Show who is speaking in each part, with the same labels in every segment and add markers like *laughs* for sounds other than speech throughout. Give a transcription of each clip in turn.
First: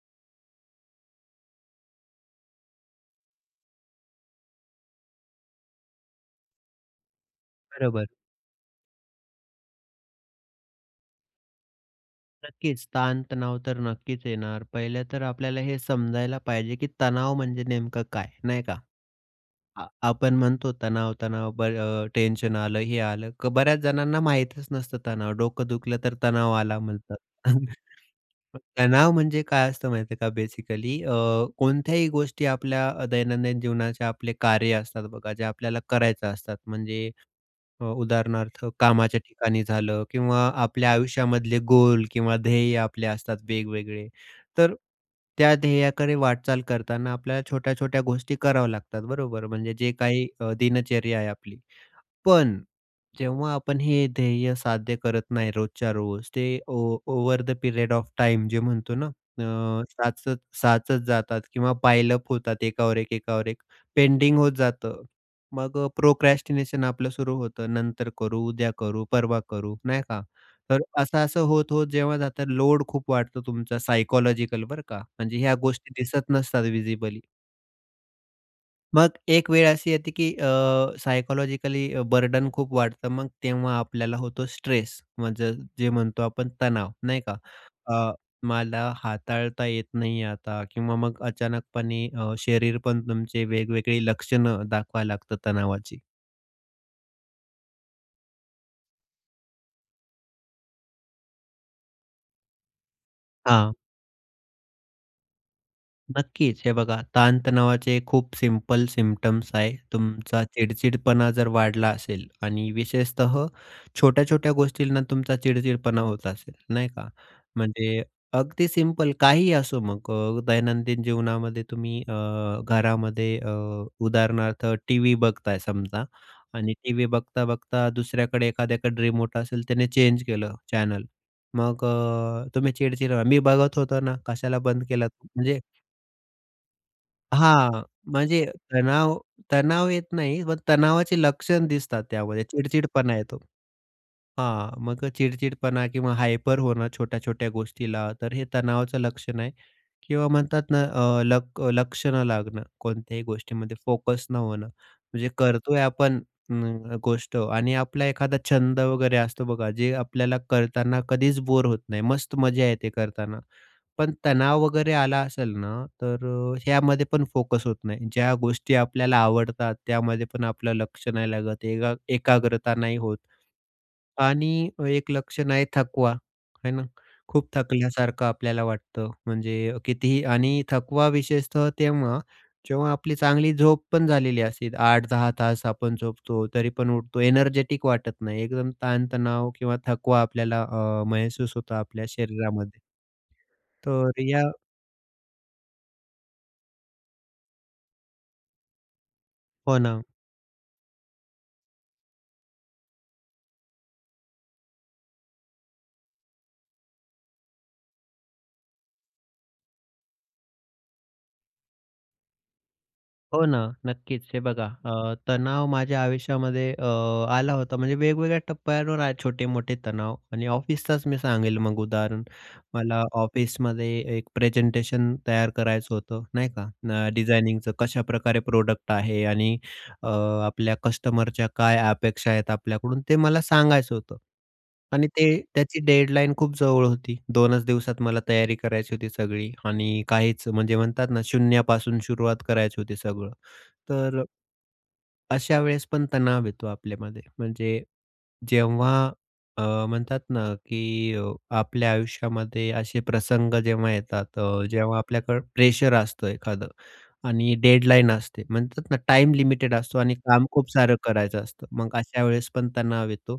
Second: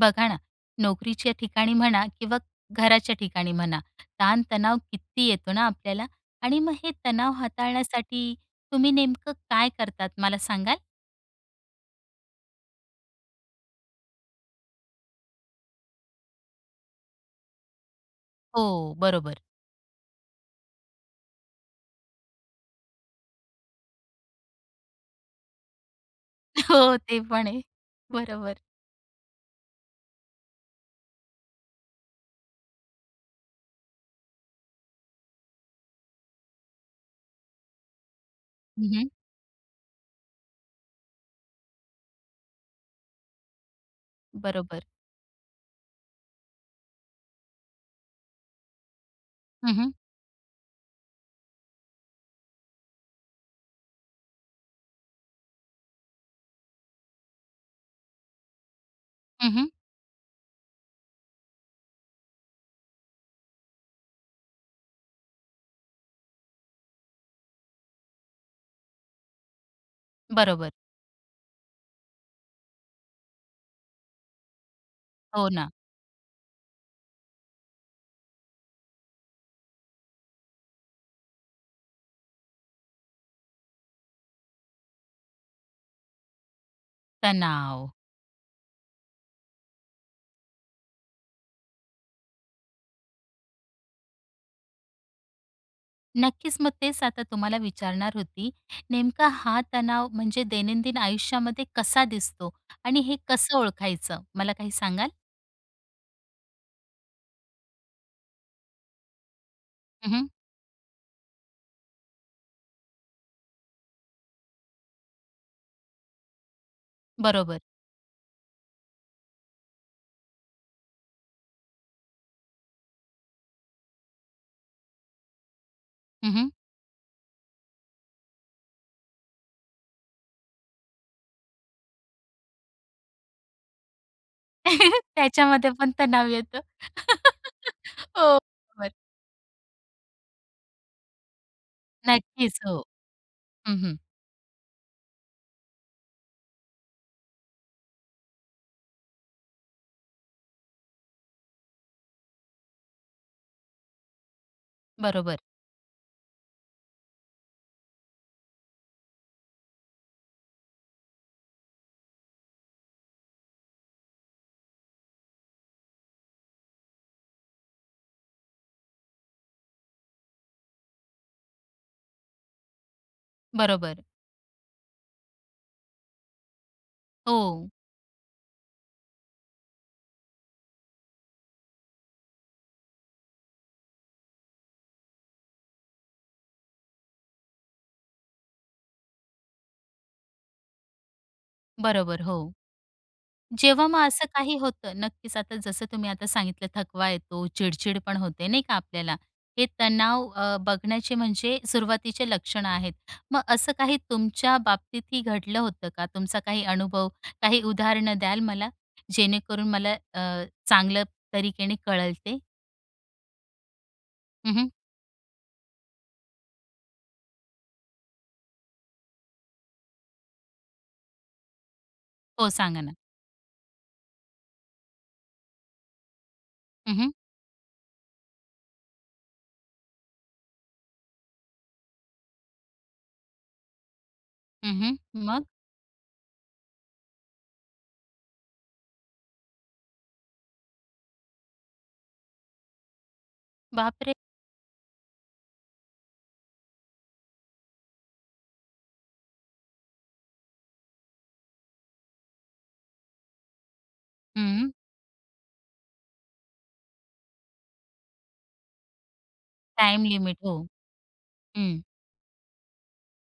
Speaker 1: बघा ना, नोकरीच्या ठिकाणी म्हणा किंवा घराच्या ठिकाणी म्हणा. ताण-तणाव किती येतो ना ,आपल्याला आणि मग हे तणाव
Speaker 2: बरोबर.
Speaker 1: हाताळण्यासाठी तुम्ही नेमकं काय करतात, मला सांगाल?
Speaker 2: नक्कीच ताण-तणाव तर नक्कीच येणार. पहिलं तर आपल्याला हे समजायला पाहिजे, की तणाव म्हणजे नेमकं काय? नाही का?
Speaker 1: हो, बरोबर.
Speaker 2: अ, आपण म्हणतो तणाव तणाव, बरं अ, टेन्शन आलं, हे आलं. बऱ्याच जणांना माहीतच नसतं, तणाव डोकं दुखलं तर तणाव
Speaker 1: *laughs*
Speaker 2: आला
Speaker 1: हो.
Speaker 2: म्हणतात.
Speaker 1: ते पण आहे,
Speaker 2: *chuckles*
Speaker 1: बरोबर.
Speaker 2: तणाव म्हणजे काय असतं माहिती आहे का बेसिकली? अ, कोणत्याही गोष्टी आपल्या दैनंदिन जीवनाचे आपले कार्य असतात बघा, जे आपल्याला करायचं असतात. म्हणजे अ, उदाहरणार्थ
Speaker 1: हं, हं.
Speaker 2: कामाच्या ठिकाणी झालं किंवा आपल्या आयुष्यामधले गोल किंवा ध्येय आपले असतात वेगवेगळे. तर
Speaker 1: बरोबर.
Speaker 2: त्या ध्येयाकडे वाटचाल करताना आपल्याला छोट्या-छोट्या गोष्टी कराव्या लागतात, बरोबर. म्हणजे
Speaker 1: हं,
Speaker 2: जे
Speaker 1: हं.
Speaker 2: काही अ, दिनचर्या आहे आपली. पण, जेव्हा आपण हे ध्येय साध्य करत नाही रोजच्या रोज, ते ओ "over the period of time" जे म्हणतो ना
Speaker 1: हं, हं.
Speaker 2: अ, साचत साचत जातात किंवा पायलअप होतात एकावर एक एकावर एक पेंडिंग होत जातं. मग प्रोक्रॅस्टिनेशन आपलं सुरु होतं, नंतर करू, उद्या करू, परवा करू, नाही का.
Speaker 1: बरोबर.
Speaker 2: तर असं-असं होत होत जेव्हा जातं, लोड खूप वाढतो तुमचा सायकॉलॉजिकल, बरं का, म्हणजे
Speaker 1: हो
Speaker 2: ह्या
Speaker 1: ना.
Speaker 2: गोष्टी दिसत नसतात व्हिजिबली. मग एक वेळ अशी येते की अ, सायकॉलॉजिकली अ, बर्डन खूप वाढतं. मग तेव्हा आपल्याला होतो स्ट्रेस म्हणजे जे म्हणतो आपण तणाव. नाही का?
Speaker 1: तणाव,
Speaker 2: अ, मला हाताळता येत नाही आहे आता किंवा मग अचानकपणे अ, शरीर पण तुमचे वेगवेगळी लक्षणं दाखवायला लागतात तणावाची.
Speaker 1: नक्कीच मग तेच आता तुम्हाला विचारणार होती. नेमका हा तणाव म्हणजे दैनंदिन आयुष्यामध्ये कसा दिसतो? आणि हे कसं
Speaker 2: हां.
Speaker 1: ओळखायचं मला काही सांगाल?
Speaker 2: नक्कीच, हे बघा ताण-तणावाचे खूप सिंपल सिम्प्टम्स आहे.
Speaker 1: हं, हं.
Speaker 2: तुमचा चिडचिडपणा जर वाढला असेल आणि विशेषतः छोट्या-छोट्या गोष्टींना तुमचा चिडचिडपणा होत असेल नाही का?
Speaker 1: बरोबर.
Speaker 2: म्हणजे अगदी सिंपल काहीही असो मग अ, दैनंदिन जीवनामध्ये तुम्ही अ, घरामध्ये अ, उदाहरणार्थ टी-व्ही बघताय. समजा
Speaker 1: हं, हं.
Speaker 2: आणि टी-व्ही बघता बघता दुसऱ्याकडे एखाद्याकडे रिमोट असेल त्याने चेंज केलं चॅनल, मग अ, तुम्ही चिडचिड करता, मी बघत होतो ना, कशाला बंद
Speaker 1: *laughs*
Speaker 2: केला? म्हणजे,
Speaker 1: त्याच्यामध्ये पण तणाव येतो. *laughs*
Speaker 2: हां,
Speaker 1: हो.
Speaker 2: म्हणजे
Speaker 1: होय.
Speaker 2: तणाव, तणाव येत नाही पण तणावाची लक्षण दिसतात त्यामध्ये.
Speaker 1: नक्कीच हो.
Speaker 2: चिडचिडपणा येतो.
Speaker 1: हं, हं.
Speaker 2: हां, मग अ, चिडचिडपणा किंवा हायपर होणं छोट्या-छोट्या गोष्टीला, तर हे तणावाचं लक्षण आहे. किंवा म्हणतात ना अ, लक लक्ष न लागणं कोणत्याही गोष्टीमध्ये, फोकस न होणं. जे
Speaker 1: बरोबर.
Speaker 2: करतोय आपण म, न, गोष्ट आणि आपला एखादा छंद वगैरे असतो बघा, जे आपल्याला करताना कधीच बोर होत नाही, मस्त मजा येते करताना. पण तणाव वगैरे आला असेल ना, तर अ, ह्यामध्ये पण फोकस होत नाही. ज्या गोष्टी आपल्याला आवडतात, त्यामध्ये पण आपलं लक्ष नाही लागत, एका एकाग्रता नाही होत.
Speaker 1: बरोबर.
Speaker 2: आणि एक लक्षण आहे थकवा. आहे ना? खूप
Speaker 1: हो.
Speaker 2: थकल्यासारखं आपल्याला वाटतं. म्हणजे कितीही आणि थकवा विशेषतः तेव्हा, जेव्हा आपली चांगली झोप पण झालेली असते. 8-10 तास आपण झोपतो तरी पण उठतो एनर्जेटिक वाटत नाही एकदम ताणतणाव किंवा थकवा आपल्याला अ, महसूस होतो आपल्या
Speaker 1: बरोबर, हो.
Speaker 2: शरीरामध्ये
Speaker 1: जेव्हा मग
Speaker 2: तर
Speaker 1: असं
Speaker 2: या
Speaker 1: काही होतं, नक्कीच. आता जसं तुम्ही आता सांगितलं थकवा येतो, चिडचिड पण होते नाही का आपल्याला? हे
Speaker 2: हो ना.
Speaker 1: तणाव अं बघण्याचे म्हणजे सुरुवातीचे लक्षणं आहेत. मग असं काही तुमच्या बाबतीतही घडलं होतं का? तुमचा काही अनुभव, काही उदाहरणं द्याल मला? जेणेकरून मला अ, चांगलं तरीकेने कळेल ते.
Speaker 2: हो ना. नक्कीच. हे
Speaker 1: हं,
Speaker 2: बघा
Speaker 1: हं.
Speaker 2: अ, तणाव माझ्या आयुष्यामध्ये अ, आला होता म्हणजे वेगवेगळ्या टप्प्यांवर आहे, छोटे मोठे तणाव. आणि ऑफिसचाच मी सांगेल मग उदाहरण.
Speaker 1: हो, सांगा ना.
Speaker 2: मला ऑफिसमध्ये एक प्रेझेंटेशन तयार करायचं होतं नाही का?
Speaker 1: हं,
Speaker 2: न,
Speaker 1: हं.
Speaker 2: डिझायनिंगचं, कशाप्रकारे प्रोडक्ट आहे? आणि अ, आपल्या कस्टमरच्या काय अपेक्षा आहेत आपल्याकडून? ते मला सांगायचं होतं.
Speaker 1: हं, हं.
Speaker 2: आणि ते
Speaker 1: मग?
Speaker 2: त्याची डेडलाईन खूप जवळ होती. 2च दिवसात मला तयारी करायची होती सगळी आणि काहीच म्हणजे म्हणतात ना शून्यापासून सुरुवात करायची होती सगळं.
Speaker 1: बाप रे!
Speaker 2: तर अ अशा वेळेस पण तणाव येतो आपल्यामध्ये. म्हणजे जेव्हा अ, म्हणतात ना की अ, आपल्या आयुष्यामध्ये असे प्रसंग जेव्हा येतात, अ,
Speaker 1: हं.
Speaker 2: जेव्हा आपल्याकडे प्रेशर असतं एखादं आणि डेडलाईन असते म्हणतात ना, टाइम लिमिटेड असतो
Speaker 1: टाइम
Speaker 2: आणि
Speaker 1: लिमिट.
Speaker 2: काम
Speaker 1: हो,
Speaker 2: खूप सारं करायचं असतं.
Speaker 1: हं.
Speaker 2: मग अशा वेळेस पण तणाव येतो.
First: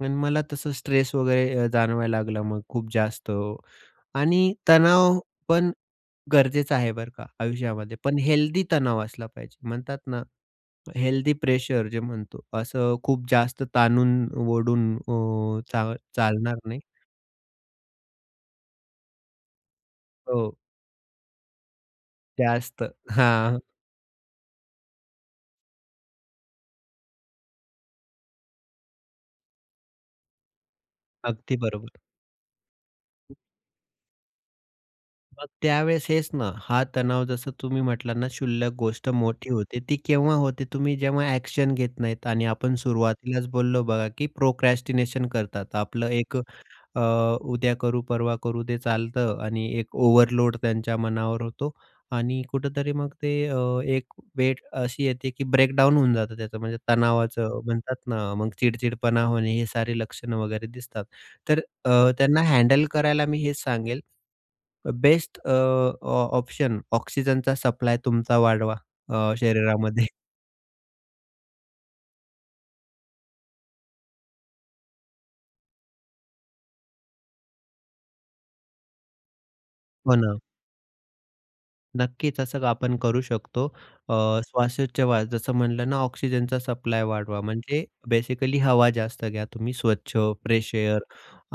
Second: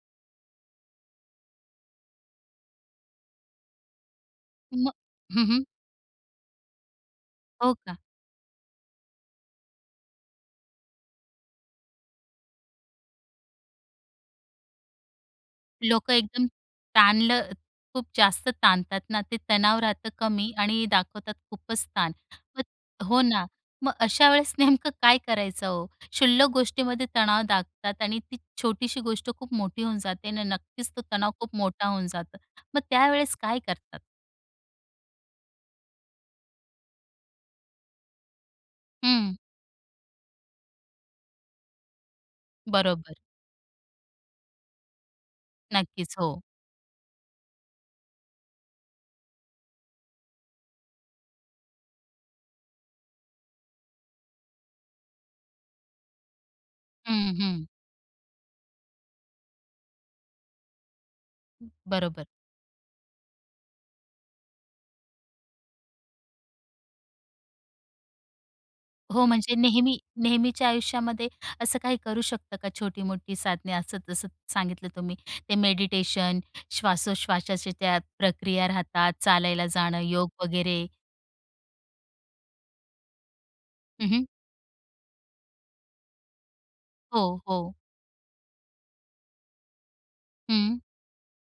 Speaker 2: पण मला तसं स्ट्रेस वगैरे अ, जाणवायला लागलं मग खूप जास्त. आणि
Speaker 1: मग
Speaker 2: तणाव
Speaker 1: हं, हं.
Speaker 2: पण गरजेचा आहे बरं का,
Speaker 1: हो
Speaker 2: आयुष्यामध्ये.
Speaker 1: का?
Speaker 2: पण हेल्दी तणाव असला पाहिजे. म्हणतात ना हेल्दी प्रेशर जे म्हणतो, असं खूप जास्त ताणून-ओढून अ, चा
Speaker 1: लोकं एकदम
Speaker 2: चालणार नाही.
Speaker 1: ताणलं, खूप जास्त ताणतात ना. ते तणाव राहतं कमी
Speaker 2: हो.
Speaker 1: आणि दाखवतात खूपचं ताण. मग
Speaker 2: जास्त,
Speaker 1: हो ना,
Speaker 2: हां.
Speaker 1: मग अशा वेळेस नेमकं काय करायचं हो? शुल्लक गोष्टीमध्ये तणाव दाखतात आणि ती छोटीशी गोष्ट खूप मोठी होऊन जाते. आणि नक्कीच तो तणाव खूप
Speaker 2: अगदी
Speaker 1: मोठा
Speaker 2: बरोबर.
Speaker 1: होऊन जातं. मग त्यावेळेस काय करतात?
Speaker 2: मग त्यावेळेस हेच ना, हा तणाव जसं तुम्ही म्हटलात ना, शुल्लक गोष्ट
Speaker 1: हं.
Speaker 2: मोठी होते, ती केव्हा होते, तुम्ही जेव्हा ॲक्शन घेत नाहीत आणि आपण
Speaker 1: बरोबर.
Speaker 2: सुरुवातीलाच बोललो बघा, की प्रोक्रॅस्टिनेशन करतात. आपलं
Speaker 1: नक्कीच
Speaker 2: एक
Speaker 1: हो.
Speaker 2: अ, उद्या करू, परवा करू ते चालतं आणि एक ओव्हरलोड त्यांच्या मनावर होतो. आणि कुठेतरी मग ते अ, एक वेळ अशी येते की ब्रेक डाउन होऊन जातं त्याचं, म्हणजे
Speaker 1: हं,
Speaker 2: तणावाचं
Speaker 1: हं.
Speaker 2: म्हणतात ना, मग चिड-चिडपणा होणे, हे सारे लक्षणं वगैरे दिसतात. तर
Speaker 1: हं,
Speaker 2: अ,
Speaker 1: बरोबर.
Speaker 2: त्यांना हँडल करायला मी हेच सांगेल, बेस्ट अ, ऑ ऑप्शन ऑक्सिजनचा सप्लाय तुमचा वाढवा
Speaker 1: हो
Speaker 2: अ,
Speaker 1: म्हणजे नेहमी
Speaker 2: शरीरामध्ये. *chuckles*
Speaker 1: नेहमीच्या आयुष्यामध्ये, असं काही करू शकतं का? छोटी-मोठी साधने, असं-जसं सांगितलं तुम्ही ते मेडिटेशन, श्वासोश्वासाच्या त्या प्रक्रिया राहतात, चालायला जाणं,
Speaker 2: हो
Speaker 1: योग
Speaker 2: ना.
Speaker 1: वगैरे?
Speaker 2: नक्कीच असं आपण करू शकतो
Speaker 1: हं,
Speaker 2: अ,
Speaker 1: हं.
Speaker 2: श्वासोच्छवास जसं म्हटलं ना, ऑक्सिजनचा सप्लाय
Speaker 1: हो,
Speaker 2: वाढवा
Speaker 1: हो.
Speaker 2: म्हणजे बेसिकली हवा जास्त घ्या तुम्ही स्वच्छ, फ्रेश
Speaker 1: हं.
Speaker 2: एयर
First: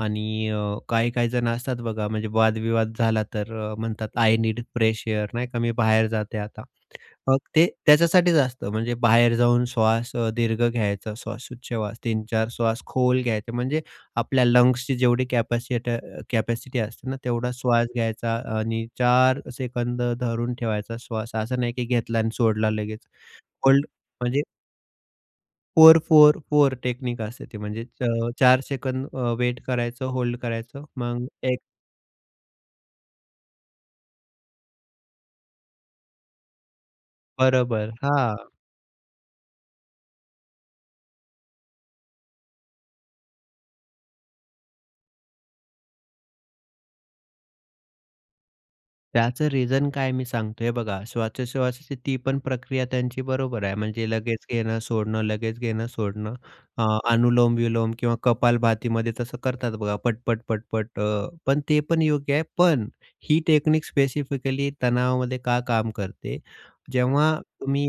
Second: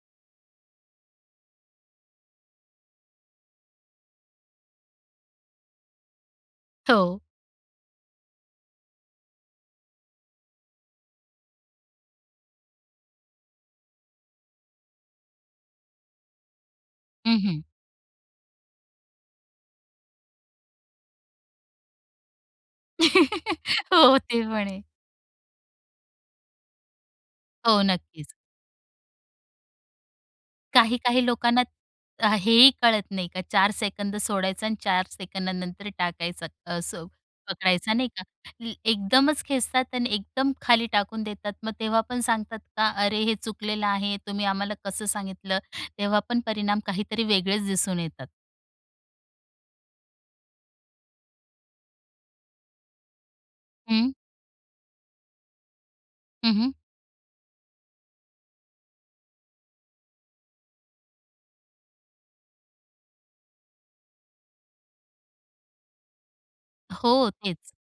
Speaker 2: आणि अ, काही-काही जण असतात बघा म्हणजे वाद-विवाद झाला तर म्हणतात आय नीड फ्रेश एयर, नाही का, मी बाहेर जाते आता.
Speaker 1: हो.
Speaker 2: मग ते त्याच्यासाठीच असतं, म्हणजे बाहेर जाऊन श्वास अ, दीर्घ घ्यायचा श्वासोच्छ्वास 3, 4 श्वास खोल घ्यायचं, म्हणजे आपल्या लंग्सची जेवढी कॅपॅसिटर कॅपॅसिटी असते ना,
Speaker 1: हं,
Speaker 2: तेवढा
Speaker 1: हं.
Speaker 2: श्वास घ्यायचा आणि 4 सेकंद धरून ठेवायचा श्वास असं नाही की घेतला आणि सोडला लगेच,
Speaker 1: *chuckles*
Speaker 2: होल्ड
Speaker 1: हो ते
Speaker 2: म्हणजे
Speaker 1: म्हणे.
Speaker 2: 4-4-4 टेक्निक असते.
Speaker 1: हो,
Speaker 2: म्हणजे चा
Speaker 1: नक्कीच.
Speaker 2: 4 सेकंड अ, वेट करायचं, होल्ड करायचं
Speaker 1: काही-काही
Speaker 2: मग
Speaker 1: लोकांना
Speaker 2: एक
Speaker 1: अ, हेही कळत नाही का 4 सेकंद सोडायचा आणि 4 सेकंदानंतर टाकायचा, असं
Speaker 2: बरोबर,
Speaker 1: पकडायचा, नाही का?
Speaker 2: हां.
Speaker 1: एकदमच खेचतात आणि एकदम खाली टाकून देतात. मग तेव्हा पण सांगतात का, “अरे हे चुकलेलं आहे, तुम्ही आम्हाला कसं सांगितलं?” तेव्हा पण परिणाम काहीतरी वेगळेच दिसून येतात.
Speaker 2: त्याचं रिझन काय, मी सांगतो हे बघा. श्वासोश्वासाची ती पण प्रक्रिया त्यांची बरोबर आहे. म्हणजे
Speaker 1: हं.
Speaker 2: लगेच घेणं सोडणं, लगेच घेणं सोडणं,
Speaker 1: हं, हं.
Speaker 2: अ, अनुलोम विलोम किंवा कपालभातीमध्ये तसं करतात, बघा पटपट-पटपट. अ, पण ते पण योग्य आहे. पण ही टेक्निक स्पेसिफिकली तणावामध्ये का काम करते?
Speaker 1: हो,
Speaker 2: जेव्हा
Speaker 1: तेच.
Speaker 2: तुम्ही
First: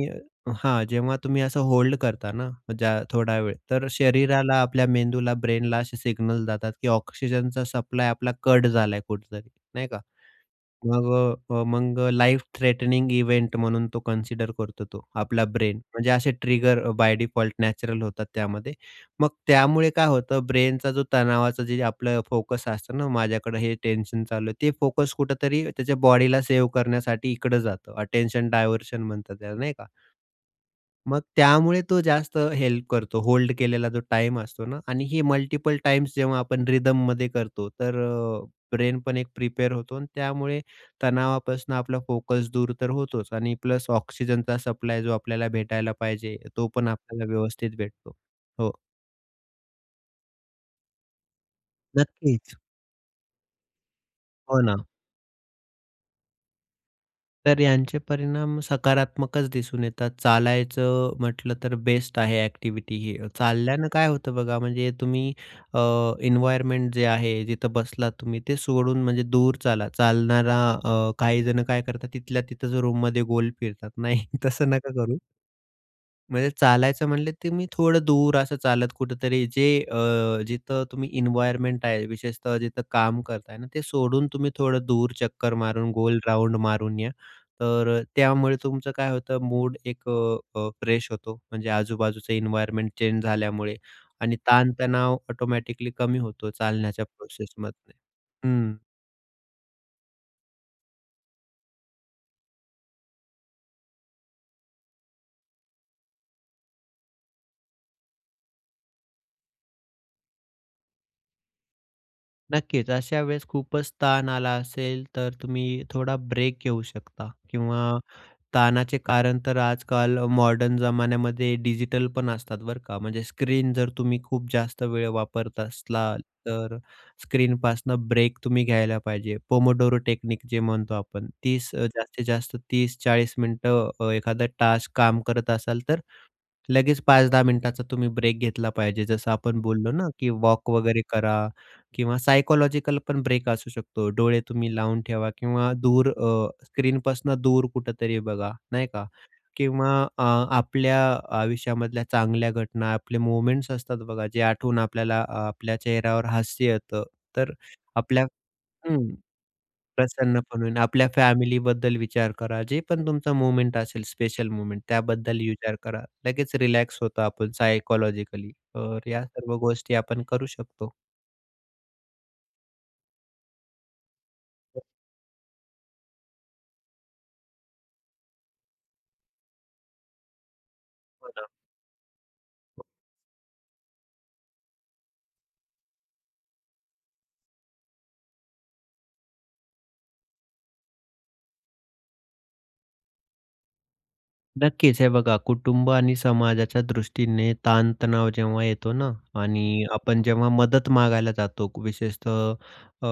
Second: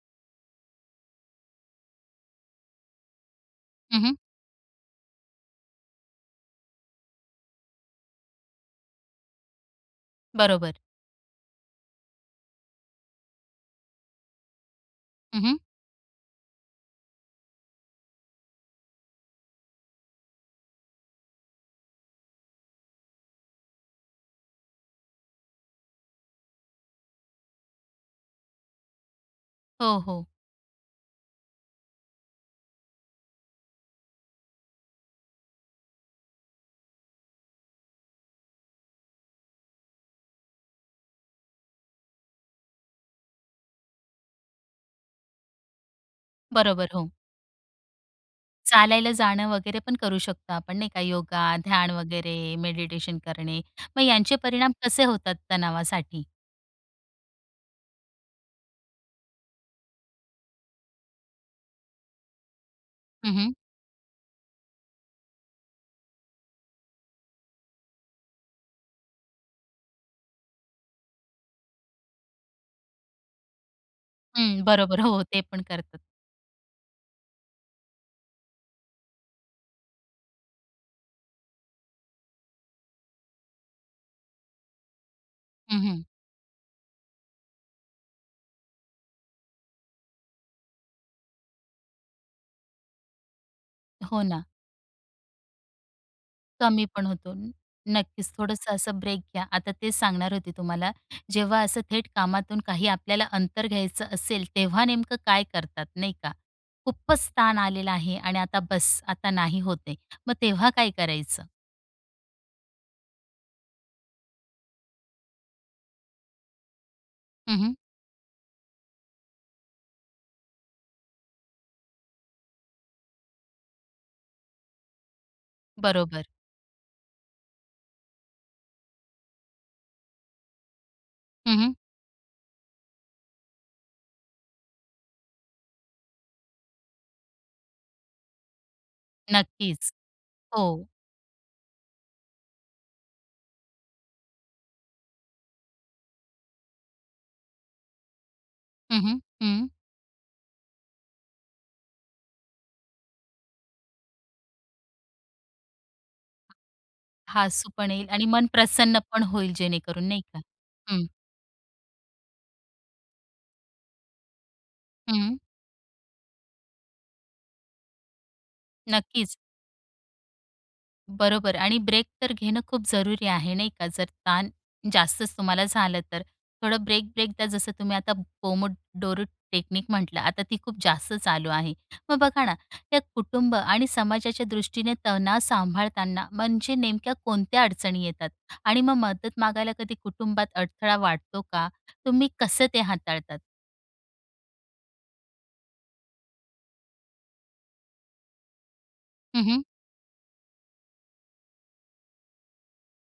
Speaker 2: हां, जेव्हा तुम्ही असं होल्ड करता ना मग ज्या थोडा वेळ, तर
Speaker 1: हं, हं.
Speaker 2: शरीराला, आपल्या मेंदूला, ब्रेनला असे सिग्नल जातात, की ऑक्सिजनचा सप्लाय आपला कट झालाय कुठेतरी, नाही का?
Speaker 1: बरोबर.
Speaker 2: मग अ, मग लाइफ थ्रेटनिंग इव्हेंट म्हणून तो कन्सिडर करतो तो,
Speaker 1: हं,
Speaker 2: आपला
Speaker 1: हं.
Speaker 2: ब्रेन म्हणजे असे ट्रिगर बाय डिफॉल्ट नॅचरल होतात त्यामध्ये. मग त्यामुळे काय होतं, ब्रेनचा जो, तणावाचं जे आपलं फोकस असतं ना, माझ्याकडं हे टेन्शन चालू आहे, ते फोकस कुठेतरी त्याच्या बॉडीला सेव्ह करण्यासाठी इकडं जातं. अटेन्शन डायव्हर्शन म्हणतात त्याला, नाही का?
Speaker 1: हो, हो.
Speaker 2: मग त्यामुळे तो जास्त हेल्प करतो. होल्ड केलेला जो टाईम असतो ना आणि ही मल्टीपल टाइम्स जेव्हा आपण रिदममध्ये करतो, तर अ, ब्रेन पण एक प्रिपेर होतो. अन त्यामुळे तणावापासनं, आपला फोकस दूर तर होतोच आणि प्लस ऑक्सिजनचा सप्लाय जो आपल्याला भेटायला पाहिजे, तो पण
Speaker 1: बरोबर, हो.
Speaker 2: आपल्याला व्यवस्थित भेटतो, हो.
Speaker 1: चालायला जाणं वगैरे पण करू शकतो आपण, नाही का? योगा, ध्यान वगैरे,
Speaker 2: नक्कीच.
Speaker 1: मेडिटेशन करणे. मग यांचे
Speaker 2: हो
Speaker 1: परिणाम
Speaker 2: ना.
Speaker 1: कसे होतात तणावासाठी?
Speaker 2: तर यांचे परिणाम सकारात्मकच दिसून येतात. चालायचं म्हटलं, तर बेस्ट आहे एक्टिव्हिटी ही.
Speaker 1: हं, हं.
Speaker 2: चालल्यानं काय होतं बघा, म्हणजे तुम्ही अ, एन्व्हायरमेंट जे आहे जिथं बसलात तुम्ही ते सोडून म्हणजे दूर चाला. चालणारा अ, काही जण काय करतात, तिथल्या तिथंच रूममध्ये गोल फिरतात. नाही,
Speaker 1: हम्म,
Speaker 2: तसं नका
Speaker 1: बरोबर,
Speaker 2: करू.
Speaker 1: हो, ते पण करतात.
Speaker 2: म्हणजे चालायचं म्हणले, तुम्ही थोडं दूर असं चालत कुठेतरी जे अ, जिथं तुम्ही इन्वायरमेंट आहे, विशेषतः जिथं काम करताय ना, ते सोडून तुम्ही थोडं दूर चक्कर
Speaker 1: हं,
Speaker 2: मारून,
Speaker 1: हं.
Speaker 2: गोल राउंड मारून या. तर त्यामुळे तुमचं काय होतं, मूड एक अ, अ फ्रेश होतो. म्हणजे आजूबाजूचं इन्व्हायर्नमेंट चेंज झाल्यामुळे
Speaker 1: हो
Speaker 2: आणि
Speaker 1: ना.
Speaker 2: ताणतणाव ऑटोमॅटिकली कमी होतो
Speaker 1: कमी
Speaker 2: चालण्याच्या
Speaker 1: पण होतो.
Speaker 2: प्रोसेसमधनं,
Speaker 1: नक्कीच,
Speaker 2: हं.
Speaker 1: थोडंसं असं ब्रेक घ्या. आता तेच सांगणार होते तुम्हाला. जेव्हा असं थेट कामातून काही आपल्याला अंतर घ्यायचं असेल, तेव्हा नेमकं काय करतात, नाही का? खूपच तान आलेलं आहे आणि आता बस्स, आता नाही होत आहे. मग तेव्हा काय करायचं?
Speaker 2: नक्कीच, अशा वेळेस खूपच ताण आला असेल, तर तुम्ही थोडा ब्रेक घेऊ शकता
Speaker 1: हं, हं.
Speaker 2: किंवा ताणाचे कारण तर आजकाल मॉडर्न जमान्यामध्ये डिजिटल पण असतात, बरं का! म्हणजे स्क्रीन जर तुम्ही खूप जास्त वेळ वापरत असला,
Speaker 1: बरोबर.
Speaker 2: तर स्क्रीनपासनं ब्रेक तुम्ही घ्यायला पाहिजे. पोमोडोरो टेक्निक जे म्हणतो आपण,
Speaker 1: हं,
Speaker 2: 30,
Speaker 1: हं.
Speaker 2: अ, जास्तीत जास्त 30-40 मिनिटं अ, एखादा टास्क काम करत असाल, तर लगेच 5-10 मिनिटाचा तुम्ही ब्रेक घेतला पाहिजे. जसं आपण बोललो
Speaker 1: नक्कीच.
Speaker 2: ना, की वॉक
Speaker 1: हो.
Speaker 2: वगैरे करा किंवा सायकॉलॉजिकल पण ब्रेक असू शकतो. डोळे तुम्ही लावून ठेवा किंवा दूर अ, स्क्रीनपासनं दूर कुठेतरी बघा, नाही
Speaker 1: हं,
Speaker 2: का?
Speaker 1: हं, हं.
Speaker 2: किंवा अ, आपल्या आयुष्यामधल्या चांगल्या घटना, आपले मोमेंट्स असतात बघा, जे आठवून आपल्याला आपल्या चेहऱ्यावर हास्य येतं. तर
Speaker 1: हसू पण येईल
Speaker 2: आपल्या
Speaker 1: आणि मन प्रसन्न
Speaker 2: हं,
Speaker 1: पण होईल, जेणेकरून नाही
Speaker 2: प्रसन्न
Speaker 1: का?
Speaker 2: पण होईल.
Speaker 1: हं.
Speaker 2: आपल्या फॅमिलीबद्दल विचार करा. जे पण तुमचं मोमेंट असेल, स्पेशल मोमेंट
Speaker 1: हं.
Speaker 2: त्याबद्दल विचार करा. लगेच रिलॅक्स होतो आपण सायकॉलॉजिकली. तर या
Speaker 1: नक्कीच.
Speaker 2: सर्व गोष्टी आपण करू शकतो.
Speaker 1: बरोबर. आणि ब्रेक तर घेणं खूप जरुरी आहे, नाही का? जर ताण जास्तच तुम्हाला झालं, तर थोडं ब्रेक-ब्रेक घ्या. जसं तुम्ही आता पोमोडोरो टेक्निक म्हटलं, आता ती खूप जास्त
Speaker 2: हो ना.
Speaker 1: चालू आहे. मग बघा ना, या कुटुंब आणि समाजाच्या दृष्टीने तणाव सांभाळताना म्हणजे नेमक्या कोणत्या अडचणी येतात? आणि मग मदत मागायला कधी कुटुंबात अडथळा वाटतो का? तुम्ही कसं ते हाताळतात?
Speaker 2: नक्कीच, हे बघा कुटुंब आणि समाजाच्या दृष्टीने ताण-तणाव जेव्हा येतो ना,
Speaker 1: हं, हं.
Speaker 2: आणि आपण जेव्हा मदत मागायला जातो. विशेषतः अ,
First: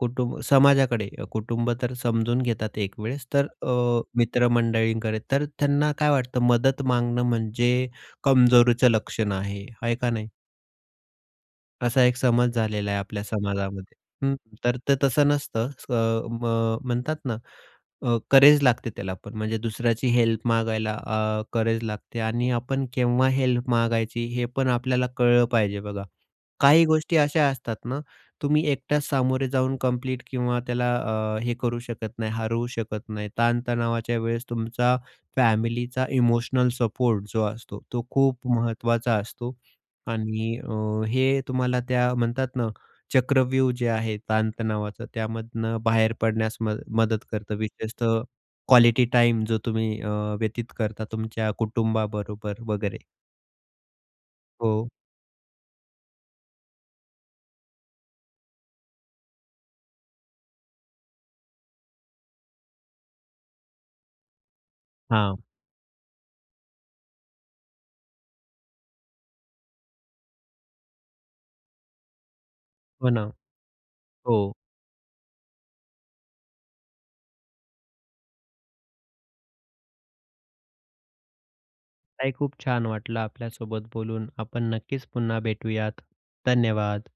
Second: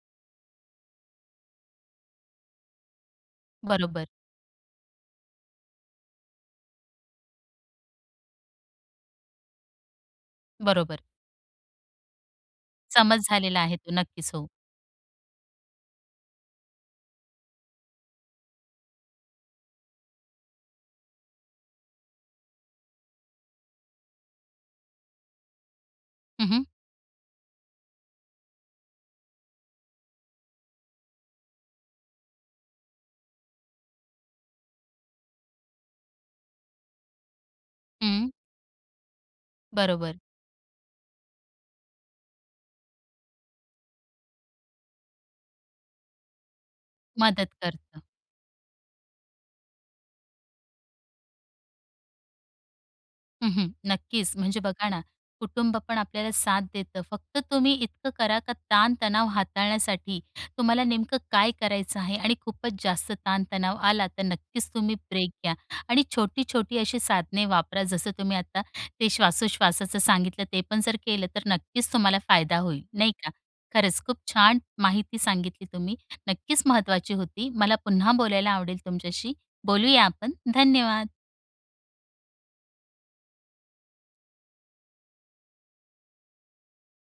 Speaker 2: कुटुंब समाजाकडे कुटुंब तर समजून घेतात एक वेळेस. तर अ,
Speaker 1: बरोबर.
Speaker 2: मित्र-मंडळींकडे तर त्यांना काय वाटतं मदत मागणं, म्हणजे कमजोरीचं लक्षण आहे. आहे का नाही?
Speaker 1: बरोबर.
Speaker 2: असा एक समज झालेला आहे आपल्या
Speaker 1: समज झालेला आहे तो.
Speaker 2: समाजामध्ये
Speaker 1: नक्कीच
Speaker 2: हं.
Speaker 1: हो.
Speaker 2: तर ते तसं नसतं अस म्ह म्हणतात ना. अ, करेज लागते त्याला पण. म्हणजे दुसऱ्याची हेल्प मागायला अ, करेज लागते. आणि आपण केव्हा हेल्प मागायची, हे पण आपल्याला कळलं पाहिजे बघा.
Speaker 1: हं, हं.
Speaker 2: काही गोष्टी अशा असतात ना, तुम्ही एकटाच सामोरे जाऊन कंप्लीट किंवा त्याला अ, हे करू शकत नाही, हरवू शकत नाही. ताण-तणावाच्या वेळेस तुमचा फॅमिलीचा इमोशनल सपोर्ट जो असतो, तो
Speaker 1: हं.
Speaker 2: खूप महत्त्वाचा असतो
Speaker 1: बरोबर.
Speaker 2: आणि अ, हे तुम्हाला त्या म्हणतात ना, चक्रव्यूह जे आहे ताण-तणावाच त्यामधनं बाहेर पडण्यास मद मदत
Speaker 1: मदत
Speaker 2: करतं,
Speaker 1: करतं.
Speaker 2: विशेषतः क्वालिटी टाइम जो तुम्ही अ, व्यतीत करता तुमच्या कुटुंबाबरोबर वगैरे.
Speaker 1: हं, हं, नक्कीच म्हणजे बघा
Speaker 2: हो.
Speaker 1: ना, कुटुंब पण आपल्याला साथ देतं. फक्त तुम्ही इतकं करा का ताण-तणाव हाताळण्यासाठी तुम्हाला नेमकं काय करायचं आहे आणि खूपच जास्त ताण-तणाव आला तर नक्कीच तुम्ही ब्रेक
Speaker 2: हां.
Speaker 1: घ्या. आणि छोटी-छोटी अशी साधने वापरा. जसं तुम्ही आता ते श्वासोश्वासाचं सांगितलं ते पण जर केलं तर, नक्कीच तुम्हाला फायदा होईल,
Speaker 2: हो
Speaker 1: नाही का.
Speaker 2: ना,
Speaker 1: खरंच खूप
Speaker 2: हो.
Speaker 1: छान माहिती सांगितली तुम्ही, नक्कीच महत्त्वाची होती. मला पुन्हा बोलायला आवडेल तुमच्याशी, बोलूया आपण धन्यवाद.
Speaker 2: ताई खूप छान वाटलं आपल्यासोबत बोलून. आपण नक्कीच पुन्हा भेटूयात, धन्यवाद.